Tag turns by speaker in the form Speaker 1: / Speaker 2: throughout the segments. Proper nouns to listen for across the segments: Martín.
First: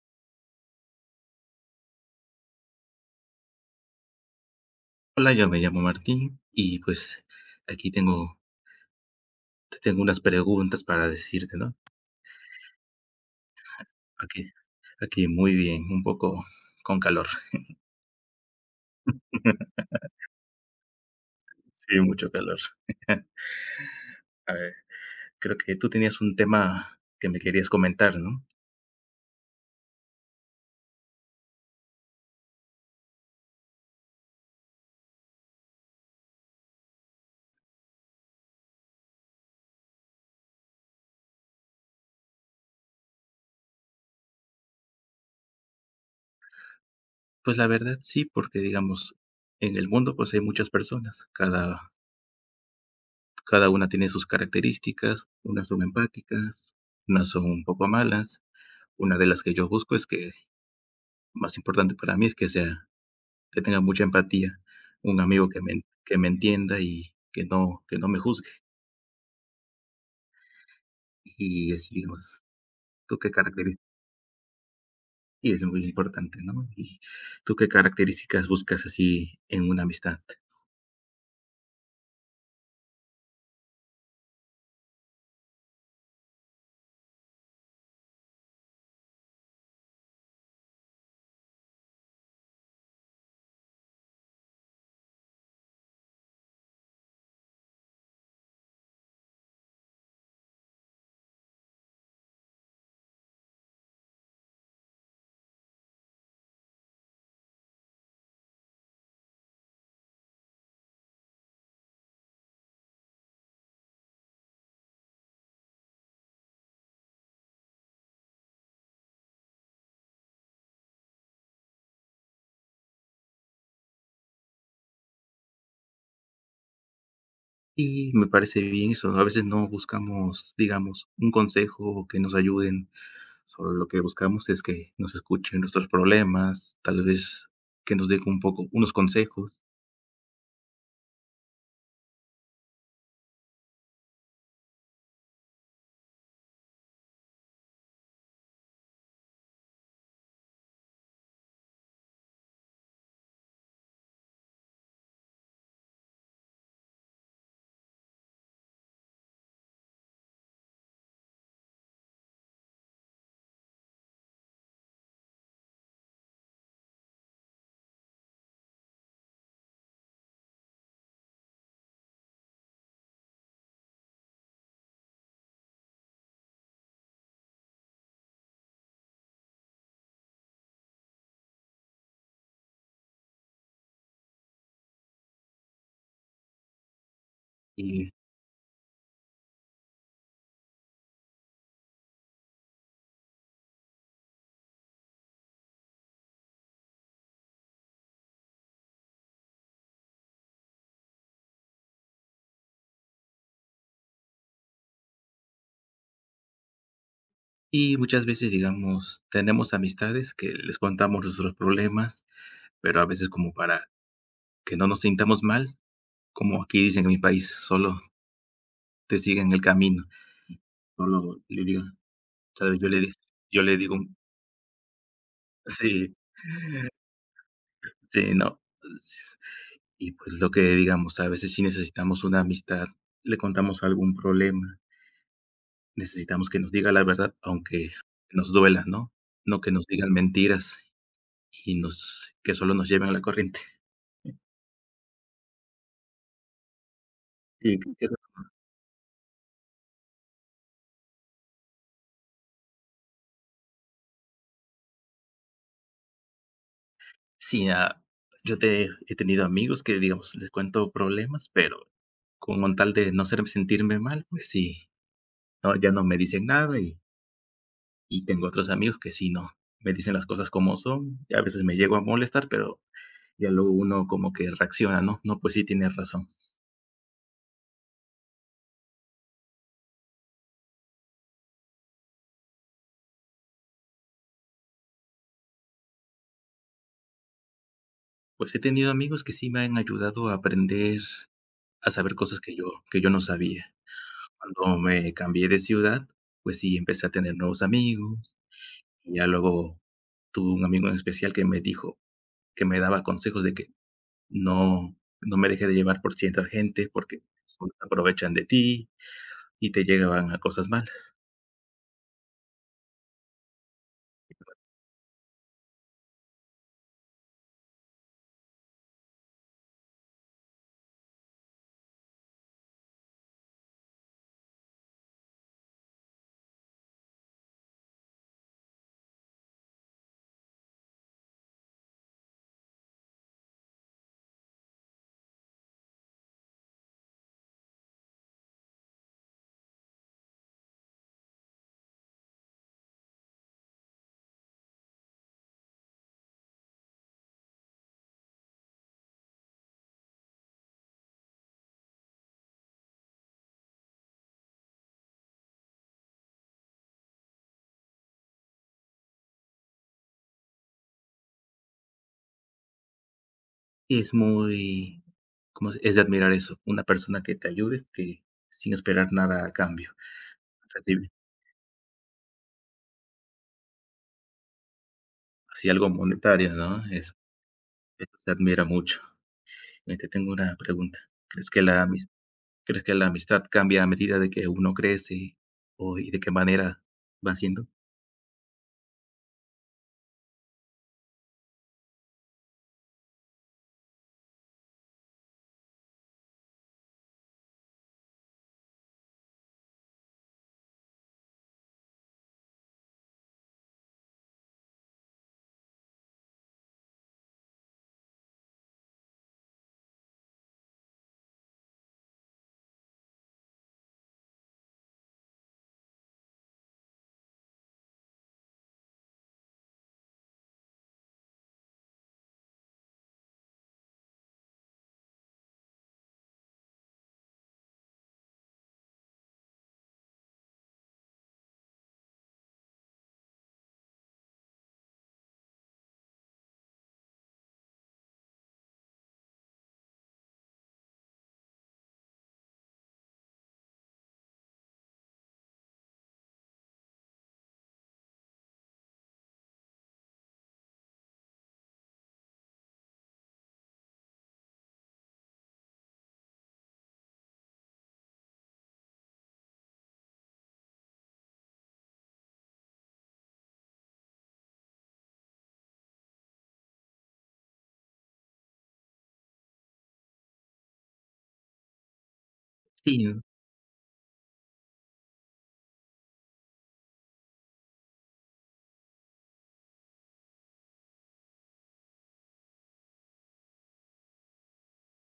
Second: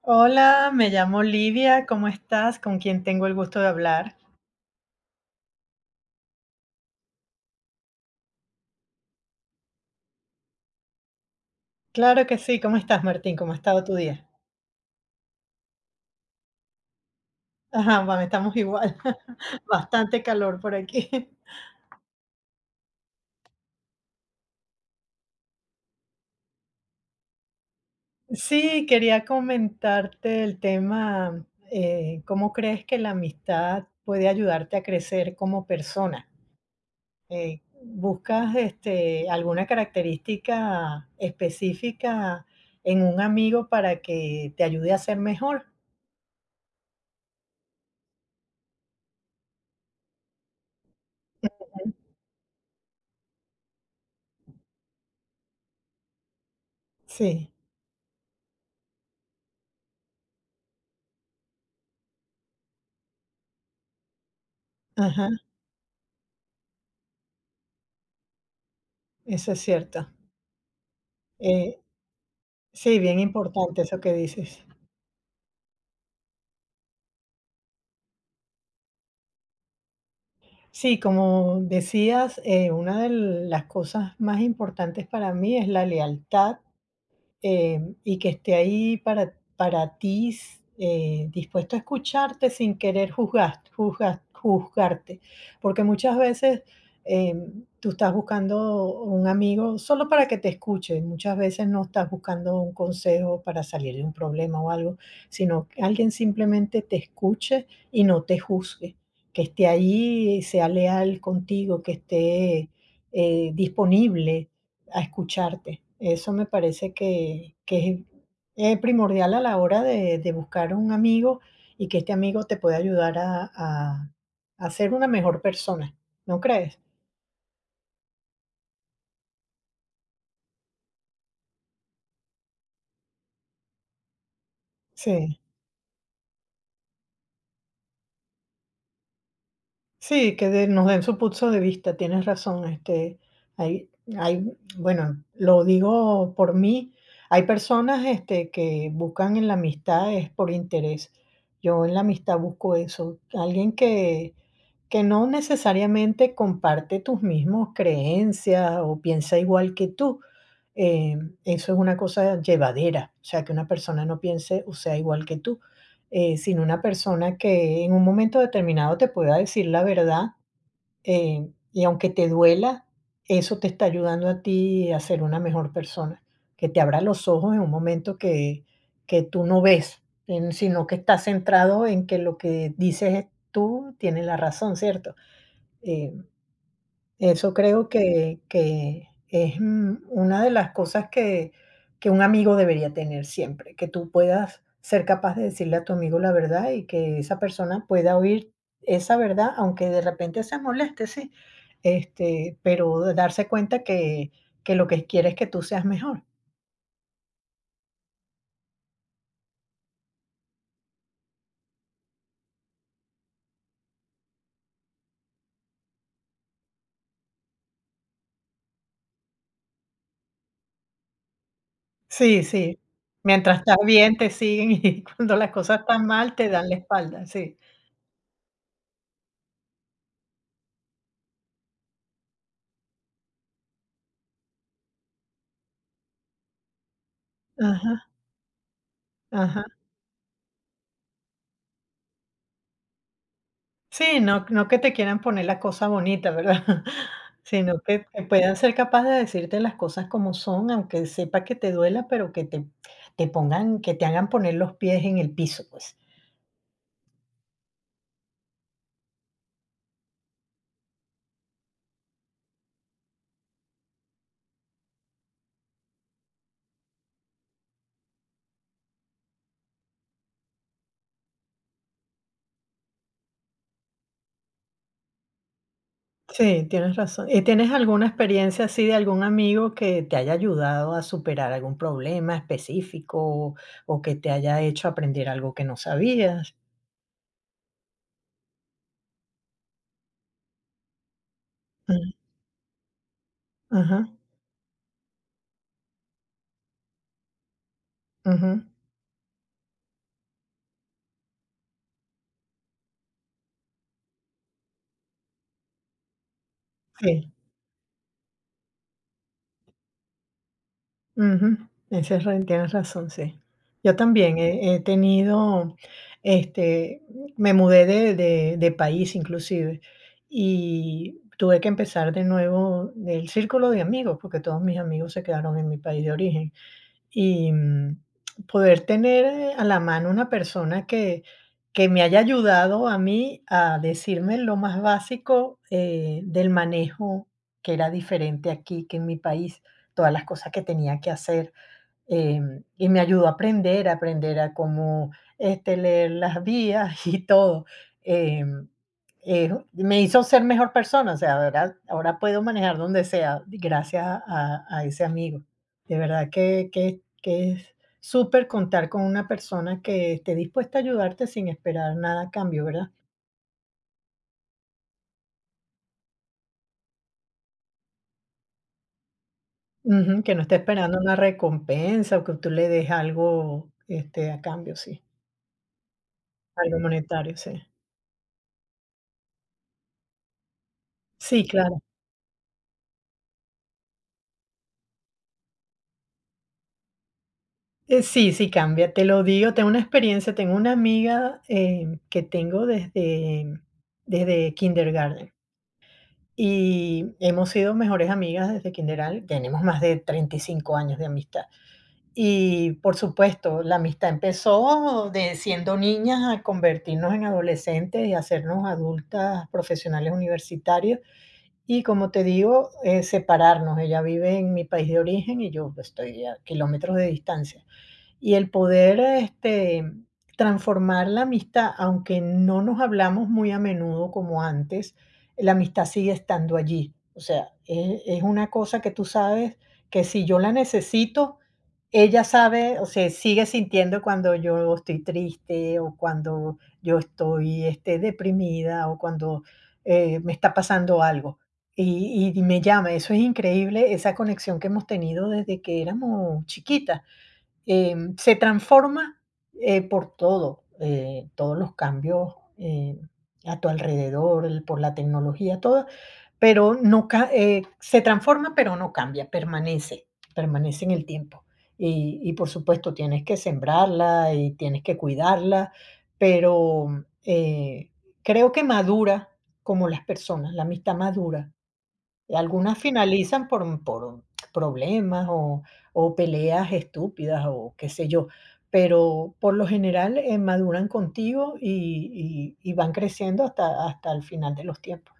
Speaker 1: Hola, me llamo Lidia, ¿cómo estás? ¿Con quién tengo el gusto de hablar?
Speaker 2: Hola, yo me llamo Martín y pues aquí tengo, te tengo unas preguntas para decirte, ¿no?
Speaker 1: Claro que sí, ¿cómo estás, Martín? ¿Cómo ha estado tu día?
Speaker 2: Aquí, aquí muy bien, un poco con calor.
Speaker 1: Ajá, vamos, estamos igual. Bastante calor por aquí.
Speaker 2: Sí, mucho calor. A ver, creo que tú tenías un tema que me querías comentar, ¿no?
Speaker 1: Sí, quería comentarte el tema. ¿Cómo crees que la amistad puede ayudarte a crecer como persona? ¿Buscas este, alguna característica específica en un amigo para que te ayude a ser mejor?
Speaker 2: Pues la verdad sí, porque digamos, en el mundo pues hay muchas personas, cada, cada una tiene sus características, unas son empáticas, unas son
Speaker 1: Sí,
Speaker 2: un poco malas. Una de las que yo busco es que, más importante para mí es que sea que tenga mucha empatía, un
Speaker 1: ajá,
Speaker 2: amigo que me entienda y que no me juzgue.
Speaker 1: eso es cierto.
Speaker 2: Y
Speaker 1: Eh,
Speaker 2: así, digamos,
Speaker 1: sí,
Speaker 2: ¿tú
Speaker 1: bien
Speaker 2: qué
Speaker 1: importante
Speaker 2: características?
Speaker 1: eso que dices.
Speaker 2: Y es muy importante, ¿no? Y ¿tú qué características buscas así en una amistad?
Speaker 1: Sí, como decías, una de las cosas más importantes para mí es la lealtad, y que esté ahí para ti, dispuesto a escucharte sin querer juzgar, juzgarte. Porque muchas veces, eh, tú estás buscando un amigo solo para que te escuche. Muchas veces no estás buscando un consejo para salir de un problema o algo, sino que alguien simplemente te escuche y no te juzgue, que esté ahí, sea leal contigo, que esté disponible a escucharte. Eso me parece que es primordial a la hora de buscar un amigo, y que este amigo te pueda ayudar a ser una mejor persona, ¿no crees?
Speaker 2: Y me parece bien eso, ¿no? A veces no buscamos, digamos, un consejo o que nos ayuden, solo lo que buscamos es que nos
Speaker 1: Sí.
Speaker 2: escuchen nuestros problemas, tal vez que nos den un poco unos consejos.
Speaker 1: Sí, nos den su punto de vista, tienes razón. Este, hay, hay, bueno, lo digo por mí, hay personas este, que buscan en la amistad es por interés. Yo en la amistad busco eso, alguien que no necesariamente comparte tus mismos creencias o piensa igual que tú. Eh, eso es una cosa llevadera, o sea, que una persona no piense o sea igual que tú, sino una persona que en un momento determinado te pueda decir la verdad, y aunque te duela, eso te está ayudando a ti a ser una mejor persona, que te abra los ojos en un momento que tú no ves, sino que estás centrado en que lo que dices tú tiene la razón, ¿cierto? Eh, eso creo
Speaker 2: Y
Speaker 1: que es, una de las cosas que un amigo debería tener siempre, que tú puedas ser capaz de decirle a tu amigo la verdad y que esa persona pueda oír esa verdad, aunque de repente se moleste, sí, este, pero darse cuenta que lo que quiere es que tú seas mejor.
Speaker 2: y muchas veces, digamos, tenemos amistades que les contamos nuestros problemas, pero a veces como para que no nos sintamos mal, como aquí dicen en mi país, solo te siguen el camino, solo le digo,
Speaker 1: Sí,
Speaker 2: ¿sabes?
Speaker 1: sí.
Speaker 2: Yo le di,
Speaker 1: Mientras
Speaker 2: yo le
Speaker 1: estás
Speaker 2: digo
Speaker 1: bien, te siguen y cuando las cosas están
Speaker 2: sí,
Speaker 1: mal, te dan la espalda, sí.
Speaker 2: sí, no. Y pues lo que digamos, a veces sí necesitamos una amistad, le contamos algún problema, necesitamos que nos diga la verdad, aunque
Speaker 1: Ajá,
Speaker 2: nos duela, ¿no? No
Speaker 1: ajá.
Speaker 2: que nos digan mentiras y nos que solo nos lleven a la corriente.
Speaker 1: Sí, no, no que te quieran poner la cosa bonita, ¿verdad?
Speaker 2: Sí,
Speaker 1: Sino que que puedan ser capaces de decirte las cosas como son, aunque sepa que te duela, pero que te pongan, que te hagan poner los pies en el piso, pues.
Speaker 2: sí, yo te he tenido amigos que, digamos, les cuento problemas, pero con tal de no hacerme sentirme mal, pues sí, no, ya no me dicen nada y tengo otros amigos que sí, no, me dicen las cosas como son, y a veces me llego a molestar, pero ya luego uno como que reacciona, ¿no? No, pues sí tienes razón.
Speaker 1: Sí, tienes razón. ¿Y tienes alguna experiencia así de algún amigo que te haya ayudado a superar algún problema específico, o que te haya hecho aprender algo que no sabías?
Speaker 2: Pues he tenido amigos que sí me han ayudado a aprender, a
Speaker 1: Mm,
Speaker 2: saber cosas que yo no sabía.
Speaker 1: ajá,
Speaker 2: Cuando me cambié de ciudad, pues sí, empecé a tener nuevos amigos,
Speaker 1: ujú,
Speaker 2: y ya luego tuve un amigo en especial que me daba consejos de que no, no me deje de llevar por cierta gente, porque
Speaker 1: sí.
Speaker 2: se aprovechan de ti y te llevan a cosas malas.
Speaker 1: Ujú, ese es re tienes razón, sí. Yo también he tenido, este, me mudé de país inclusive, y tuve que empezar de nuevo el círculo de amigos, porque todos mis amigos se quedaron en mi país de origen. Y, poder tener a la mano una persona que me haya ayudado a mí a decirme lo más básico, del manejo, que era diferente aquí que en mi país, todas las cosas que tenía que hacer. Y me ayudó a aprender a cómo, este, leer las vías y todo. Em, me hizo ser mejor persona, o sea, ahora puedo manejar donde sea, gracias a ese amigo. De verdad que es súper contar con una persona que esté dispuesta a ayudarte sin esperar nada a cambio, ¿verdad?
Speaker 2: Y es muy, ¿cómo se? Es de admirar eso, una persona que te ayude, que sin esperar nada a cambio,
Speaker 1: Ujú, que no esté esperando
Speaker 2: recibe
Speaker 1: una recompensa o que tú le des algo, este, a cambio, sí,
Speaker 2: así algo monetario,
Speaker 1: algo
Speaker 2: ¿no?
Speaker 1: monetario, sí.
Speaker 2: Eso se admira mucho. Te tengo una pregunta.
Speaker 1: Sí,
Speaker 2: ¿Crees que
Speaker 1: claro.
Speaker 2: la amis ¿crees que la amistad cambia a medida de que uno crece o y de qué manera va siendo?
Speaker 1: Sí, sí cambia, te lo digo, tengo una experiencia, tengo una amiga, que tengo desde kindergarten, y hemos sido mejores amigas desde kindergarten, tenemos más de 35 años de amistad. Y, por supuesto, la amistad empezó de siendo niñas a convertirnos en adolescentes y hacernos adultas profesionales universitarias, y como te digo, separarnos. Ella vive en mi país de origen y yo pues, estoy a kilómetros de distancia. Y el poder, este, transformar la amistad, aunque no nos hablamos muy a menudo como antes, la amistad sigue estando allí. O sea, es una cosa que tú sabes que si yo la necesito, ella sabe, o sea, sigue sintiendo cuando yo estoy triste, o cuando yo estoy, este, deprimida, o cuando me está pasando algo. Y me llama, eso es increíble, esa conexión que hemos tenido desde que éramos chiquitas. Se transforma por todo, todos los cambios, a tu alrededor, el por la tecnología, todo, pero no ca se transforma, pero no cambia, permanece, permanece en el tiempo. Y por supuesto, tienes que sembrarla y tienes que cuidarla, pero creo que madura como las personas, la amistad madura. Y algunas
Speaker 2: Sí.
Speaker 1: finalizan por problemas o peleas estúpidas, o qué sé yo, pero por lo general, maduran contigo y van creciendo hasta el final de los tiempos.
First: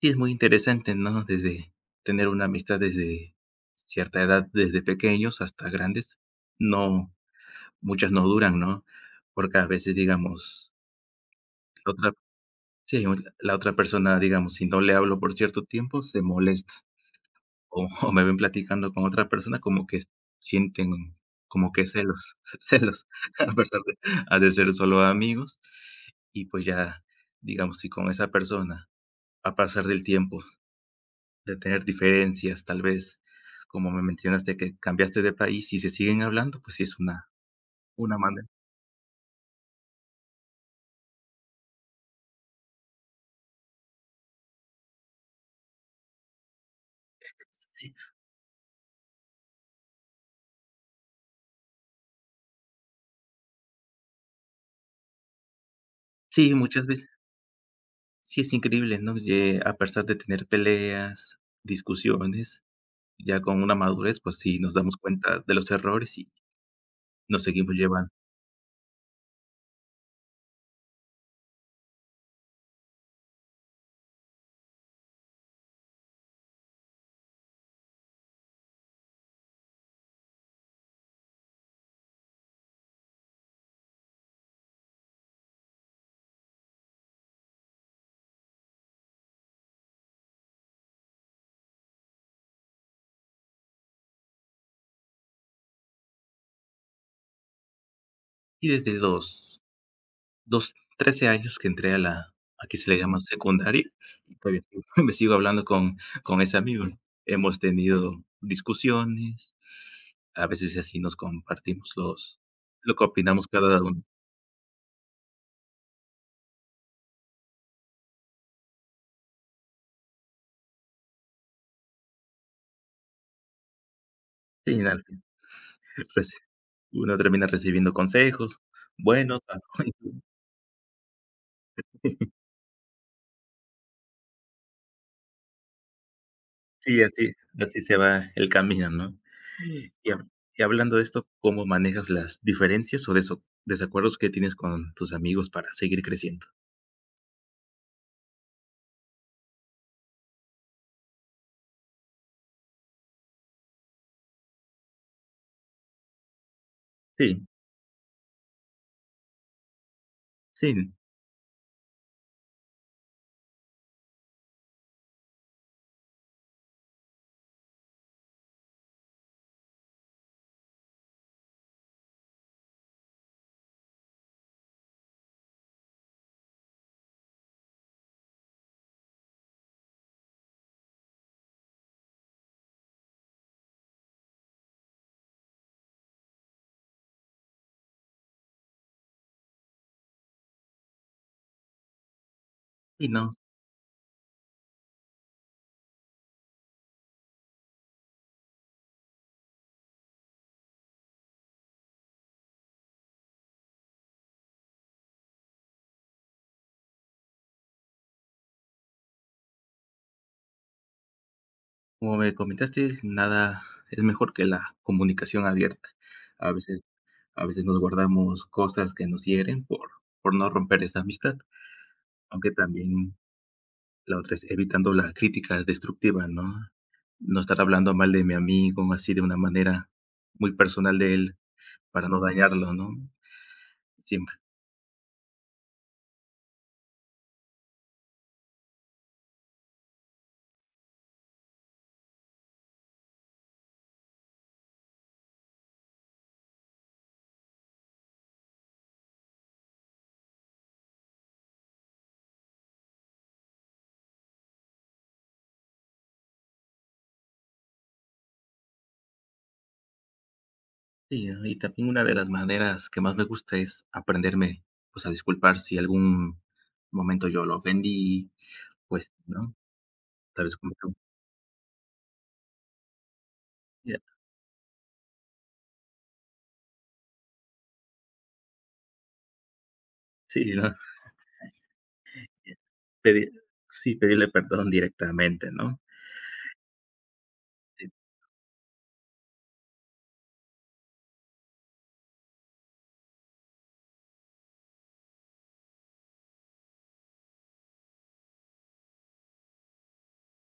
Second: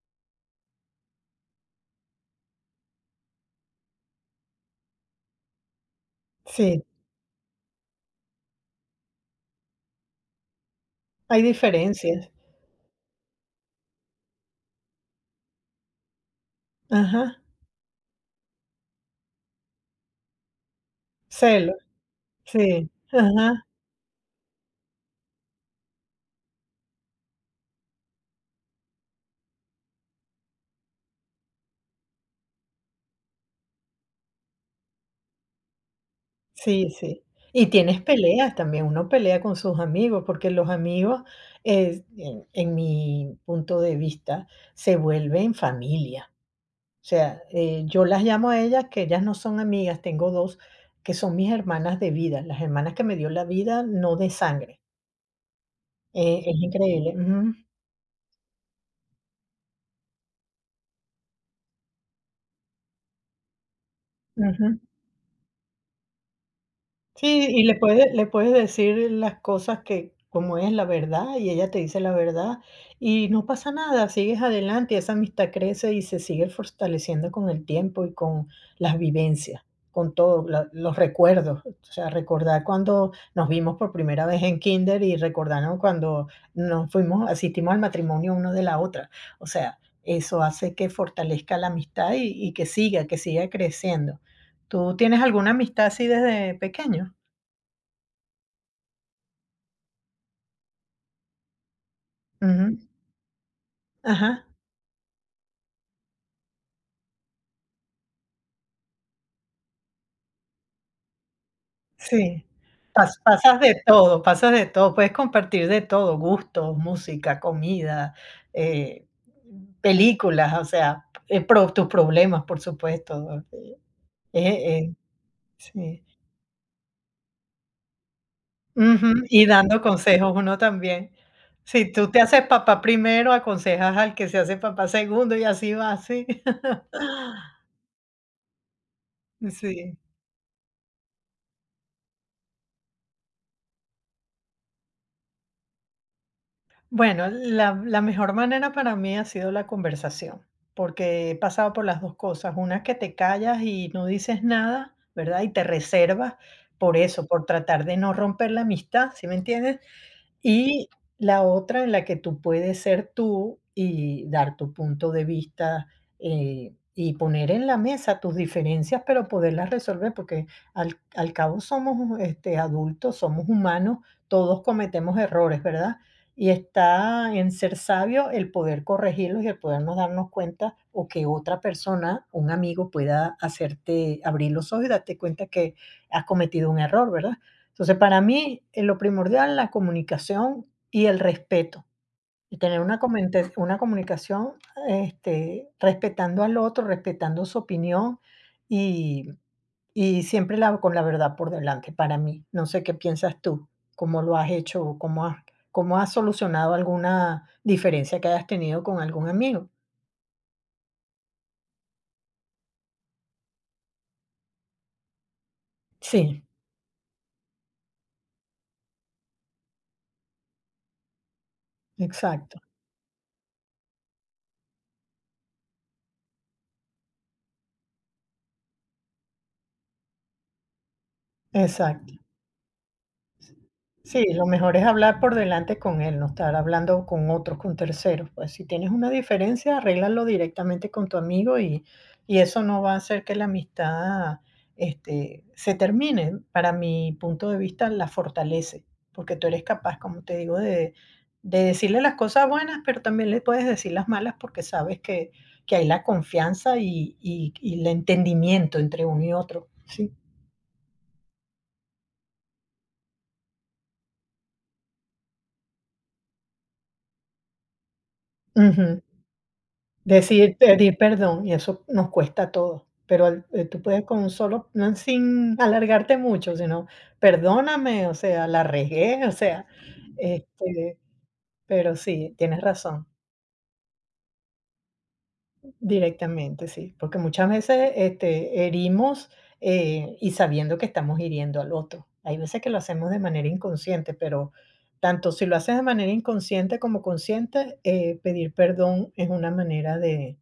Speaker 2: Sí, es muy interesante, ¿no? Desde tener una amistad desde cierta edad, desde pequeños hasta grandes,
Speaker 1: Sí,
Speaker 2: no, muchas no duran, ¿no? Porque a veces, digamos,
Speaker 1: hay
Speaker 2: la otra,
Speaker 1: diferencias.
Speaker 2: sí, o- la otra persona, digamos, si no le hablo por cierto tiempo, se molesta
Speaker 1: Ajá,
Speaker 2: o, o me ven platicando con otra persona, como que sienten como
Speaker 1: celos,
Speaker 2: que celos,
Speaker 1: sí,
Speaker 2: celos, a
Speaker 1: ajá,
Speaker 2: pesar de, ha de ser solo amigos. Y pues ya, digamos, si con esa persona, a pasar del tiempo, de tener diferencias, tal vez, como me mencionaste que cambiaste de país y se siguen hablando, pues sí
Speaker 1: sí,
Speaker 2: es
Speaker 1: sí. Y tienes
Speaker 2: una mala
Speaker 1: peleas también, uno pelea con sus amigos, porque los amigos, en mi punto de vista, se vuelven familia. O sea,
Speaker 2: sí,
Speaker 1: yo las llamo a ellas, que ellas no son amigas, tengo 2 que son mis hermanas de vida, las hermanas que me dio la vida, no de sangre. Eh,
Speaker 2: sí,
Speaker 1: es
Speaker 2: muchas veces
Speaker 1: increíble. Ujú,
Speaker 2: sí es increíble, ¿no? A pesar de tener peleas, discusiones, ya con una madurez, pues sí nos
Speaker 1: ujú.
Speaker 2: damos cuenta de los errores y nos
Speaker 1: Sí, y
Speaker 2: seguimos
Speaker 1: le
Speaker 2: llevando.
Speaker 1: puedes le puedes decir las cosas que como es la verdad, y ella te dice la verdad, y no pasa nada, sigues adelante, y esa amistad crece y se sigue fortaleciendo con el tiempo y con las vivencias, con todos los recuerdos. O sea, recordar cuando nos vimos por primera vez en kinder, y recordarnos cuando nos fuimos, asistimos al matrimonio uno de la otra. O sea, eso hace que fortalezca la amistad y que siga creciendo. ¿Tú tienes alguna amistad así desde pequeño?
Speaker 2: Y desde los dos 13 años que entré a la aquí
Speaker 1: Ujú.
Speaker 2: se le llama secundaria, y
Speaker 1: Ajá.
Speaker 2: todavía sigo- me sigo hablando con ese amigo. Hemos tenido discusiones. A veces así nos compartimos los
Speaker 1: Sí.
Speaker 2: lo que
Speaker 1: Pas
Speaker 2: opinamos
Speaker 1: pasas de
Speaker 2: cada uno.
Speaker 1: todo, pasas de todo, puedes compartir de todo, gustos, música, comida, eh, películas, o sea, pro tus problemas, por supuesto. Eh,
Speaker 2: Sí,
Speaker 1: eh,
Speaker 2: al fin,
Speaker 1: sí.
Speaker 2: pues, uno termina recibiendo consejos
Speaker 1: Ujú,
Speaker 2: buenos,
Speaker 1: y
Speaker 2: malos.
Speaker 1: dando consejos uno también. Si tú te haces papá primero, aconsejas al que se hace papá segundo, y así va, sí.
Speaker 2: Sí, así así se va el camino, ¿no?
Speaker 1: Sí.
Speaker 2: Y ha y hablando de esto, ¿cómo manejas las diferencias o deso desacuerdos que tienes con tus amigos para seguir creciendo?
Speaker 1: Bueno, la mejor manera para mí ha sido la conversación, porque he pasado por las dos cosas, una que te callas y no dices nada, ¿verdad? Y te reservas por eso,
Speaker 2: Sí,
Speaker 1: por tratar de no romper la amistad, ¿sí me entiendes? Y
Speaker 2: sí,
Speaker 1: la otra en la que tú puedes ser tú y dar tu punto de vista, y poner en la mesa tus diferencias, pero poderlas resolver, porque al cabo somos, este, adultos, somos humanos, todos cometemos errores, ¿verdad? Y está en ser sabio el poder corregirlos y el podernos darnos cuenta, o que otra persona, un amigo, pueda hacerte abrir los ojos y darte cuenta que has cometido un error, ¿verdad? Entonces, para mí, lo primordial es la comunicación y el respeto. Y tener una
Speaker 2: y no,
Speaker 1: comente una comunicación, este, respetando al otro, respetando su opinión, y y siempre la con la verdad por delante, para mí. No sé qué piensas tú, cómo lo has hecho, o cómo has solucionado alguna diferencia que hayas tenido con algún amigo.
Speaker 2: como me comentaste, nada es mejor que la comunicación abierta.
Speaker 1: Sí,
Speaker 2: A veces A veces nos guardamos cosas que nos hieren por no romper esa amistad, aunque
Speaker 1: exacto,
Speaker 2: también la otra es evitando la crítica destructiva, ¿no? No estar hablando mal de mi amigo, así de una manera muy personal de él, para
Speaker 1: exacto.
Speaker 2: no dañarlo, ¿no?
Speaker 1: Sí,
Speaker 2: Siempre.
Speaker 1: lo mejor es hablar por delante con él, no estar hablando con otros, con terceros. Pues si tienes una diferencia, arréglalo directamente con tu amigo, y eso no va a hacer que la amistad este, se termine. Para mi punto de vista, la fortalece, porque tú eres capaz, como te digo, de decirle las cosas buenas, pero también le puedes decir las malas, porque sabes que hay la confianza y el entendimiento entre uno y otro. Sí.
Speaker 2: Y, y también una de las maneras que más me gusta es aprenderme, pues, a disculpar si algún momento yo lo ofendí,
Speaker 1: Ujú.
Speaker 2: pues, ¿no? Tal vez
Speaker 1: Decir
Speaker 2: como tú
Speaker 1: pedir perdón, y eso nos cuesta a todos, pero al tú
Speaker 2: ya,
Speaker 1: puedes con un solo, no sin alargarte mucho, sino perdóname, o sea, la regué, o sea,
Speaker 2: sí, ¿no?
Speaker 1: este, pero sí,
Speaker 2: Ya.
Speaker 1: tienes razón,
Speaker 2: Pedir sí, pedirle perdón directamente, ¿no?
Speaker 1: directamente, sí, porque muchas
Speaker 2: Sí,
Speaker 1: veces, este, herimos, y sabiendo que estamos hiriendo al otro. Hay veces que lo hacemos de manera inconsciente, pero tanto si lo haces de manera inconsciente como consciente, pedir perdón es una manera de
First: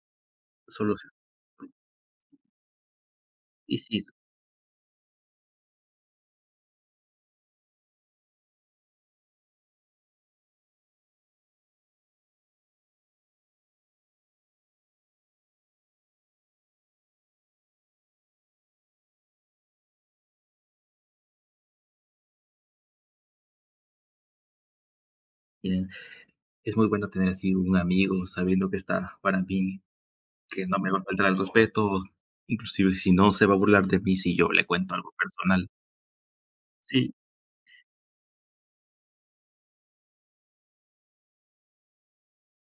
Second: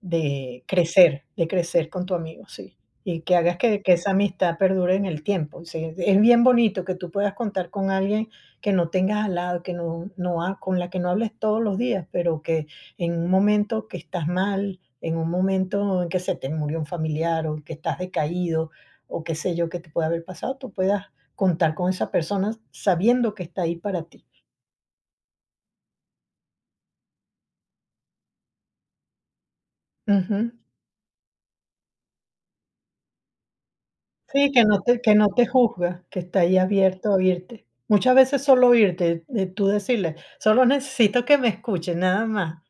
Speaker 1: De
Speaker 2: solo
Speaker 1: crecer, de crecer con tu amigo, sí. Y que hagas
Speaker 2: y
Speaker 1: que
Speaker 2: sí,
Speaker 1: esa amistad perdure en el tiempo. Sí, es bien bonito que tú puedas contar con alguien que no tengas al lado, que no no ha con la que no hables todos los días, pero que en un momento que estás mal, en un momento en que se te murió un familiar, o que estás decaído, o qué sé yo, que te puede haber pasado, tú puedas contar con esa persona sabiendo que está ahí para ti.
Speaker 2: bien, es muy bueno tener así un amigo sabiendo que está para mí,
Speaker 1: Ujú.
Speaker 2: que no me va a faltar el respeto, inclusive si no se va a burlar de mí si yo
Speaker 1: Sí, que
Speaker 2: le
Speaker 1: no
Speaker 2: cuento
Speaker 1: te
Speaker 2: algo
Speaker 1: que no te
Speaker 2: personal.
Speaker 1: juzga, que está ahí abierto
Speaker 2: Sí,
Speaker 1: a oírte. Muchas veces solo oírte, de tú decirle: "Solo necesito que me escuche nada más".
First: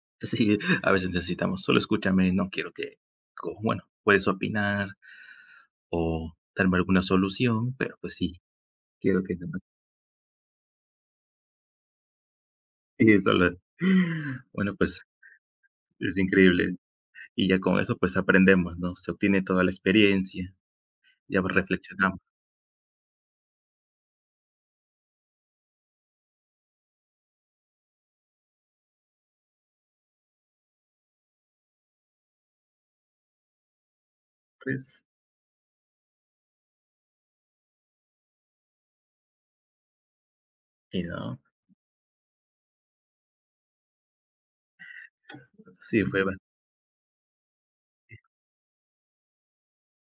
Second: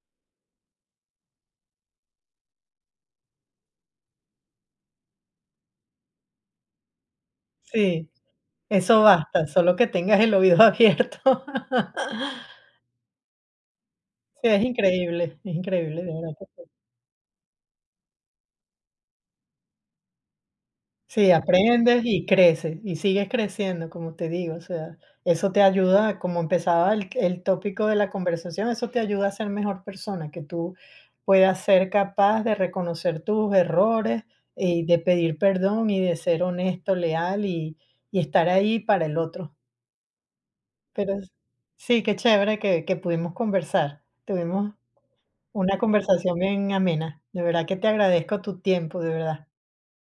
Speaker 2: sí, a veces necesitamos, solo escúchame, no quiero que, bueno, puedes opinar o darme alguna solución, pero
Speaker 1: Sí,
Speaker 2: pues sí,
Speaker 1: eso
Speaker 2: quiero que
Speaker 1: basta,
Speaker 2: no.
Speaker 1: solo que tengas el oído abierto.
Speaker 2: Y solo-
Speaker 1: Sí,
Speaker 2: bueno, pues
Speaker 1: es increíble, de
Speaker 2: es
Speaker 1: verdad.
Speaker 2: increíble. Y ya con eso pues aprendemos, ¿no? Se obtiene toda la experiencia,
Speaker 1: Sí,
Speaker 2: ya
Speaker 1: aprendes
Speaker 2: reflexionamos,
Speaker 1: y creces, y sigues creciendo, como te digo, o sea, eso te ayuda, como empezaba el tópico de la conversación, eso te ayuda a ser mejor persona, que tú puedas ser capaz de reconocer tus errores, y de
Speaker 2: pues,
Speaker 1: pedir perdón, y de ser honesto, leal, y estar ahí para el otro.
Speaker 2: y
Speaker 1: Pero es-
Speaker 2: no,
Speaker 1: sí, qué chévere que pudimos conversar, tuvimos una
Speaker 2: sí,
Speaker 1: conversación bien amena, de verdad que te agradezco tu tiempo, de verdad.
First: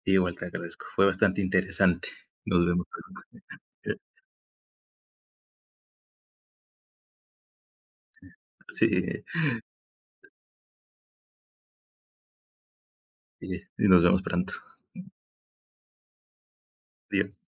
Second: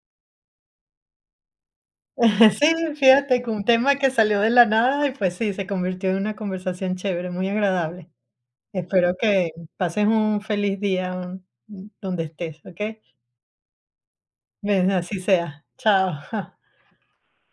Speaker 2: igual te agradezco, fue bastante interesante. Nos vemos.
Speaker 1: Sí, fíjate que un tema que salió de la nada, y pues sí, se convirtió en una conversación chévere, muy agradable. Espero
Speaker 2: Sí.
Speaker 1: que pases un feliz día, donde estés, ¿ok?
Speaker 2: Y nos vemos pronto.
Speaker 1: Ven, así sea. Chao.
Speaker 2: Adiós.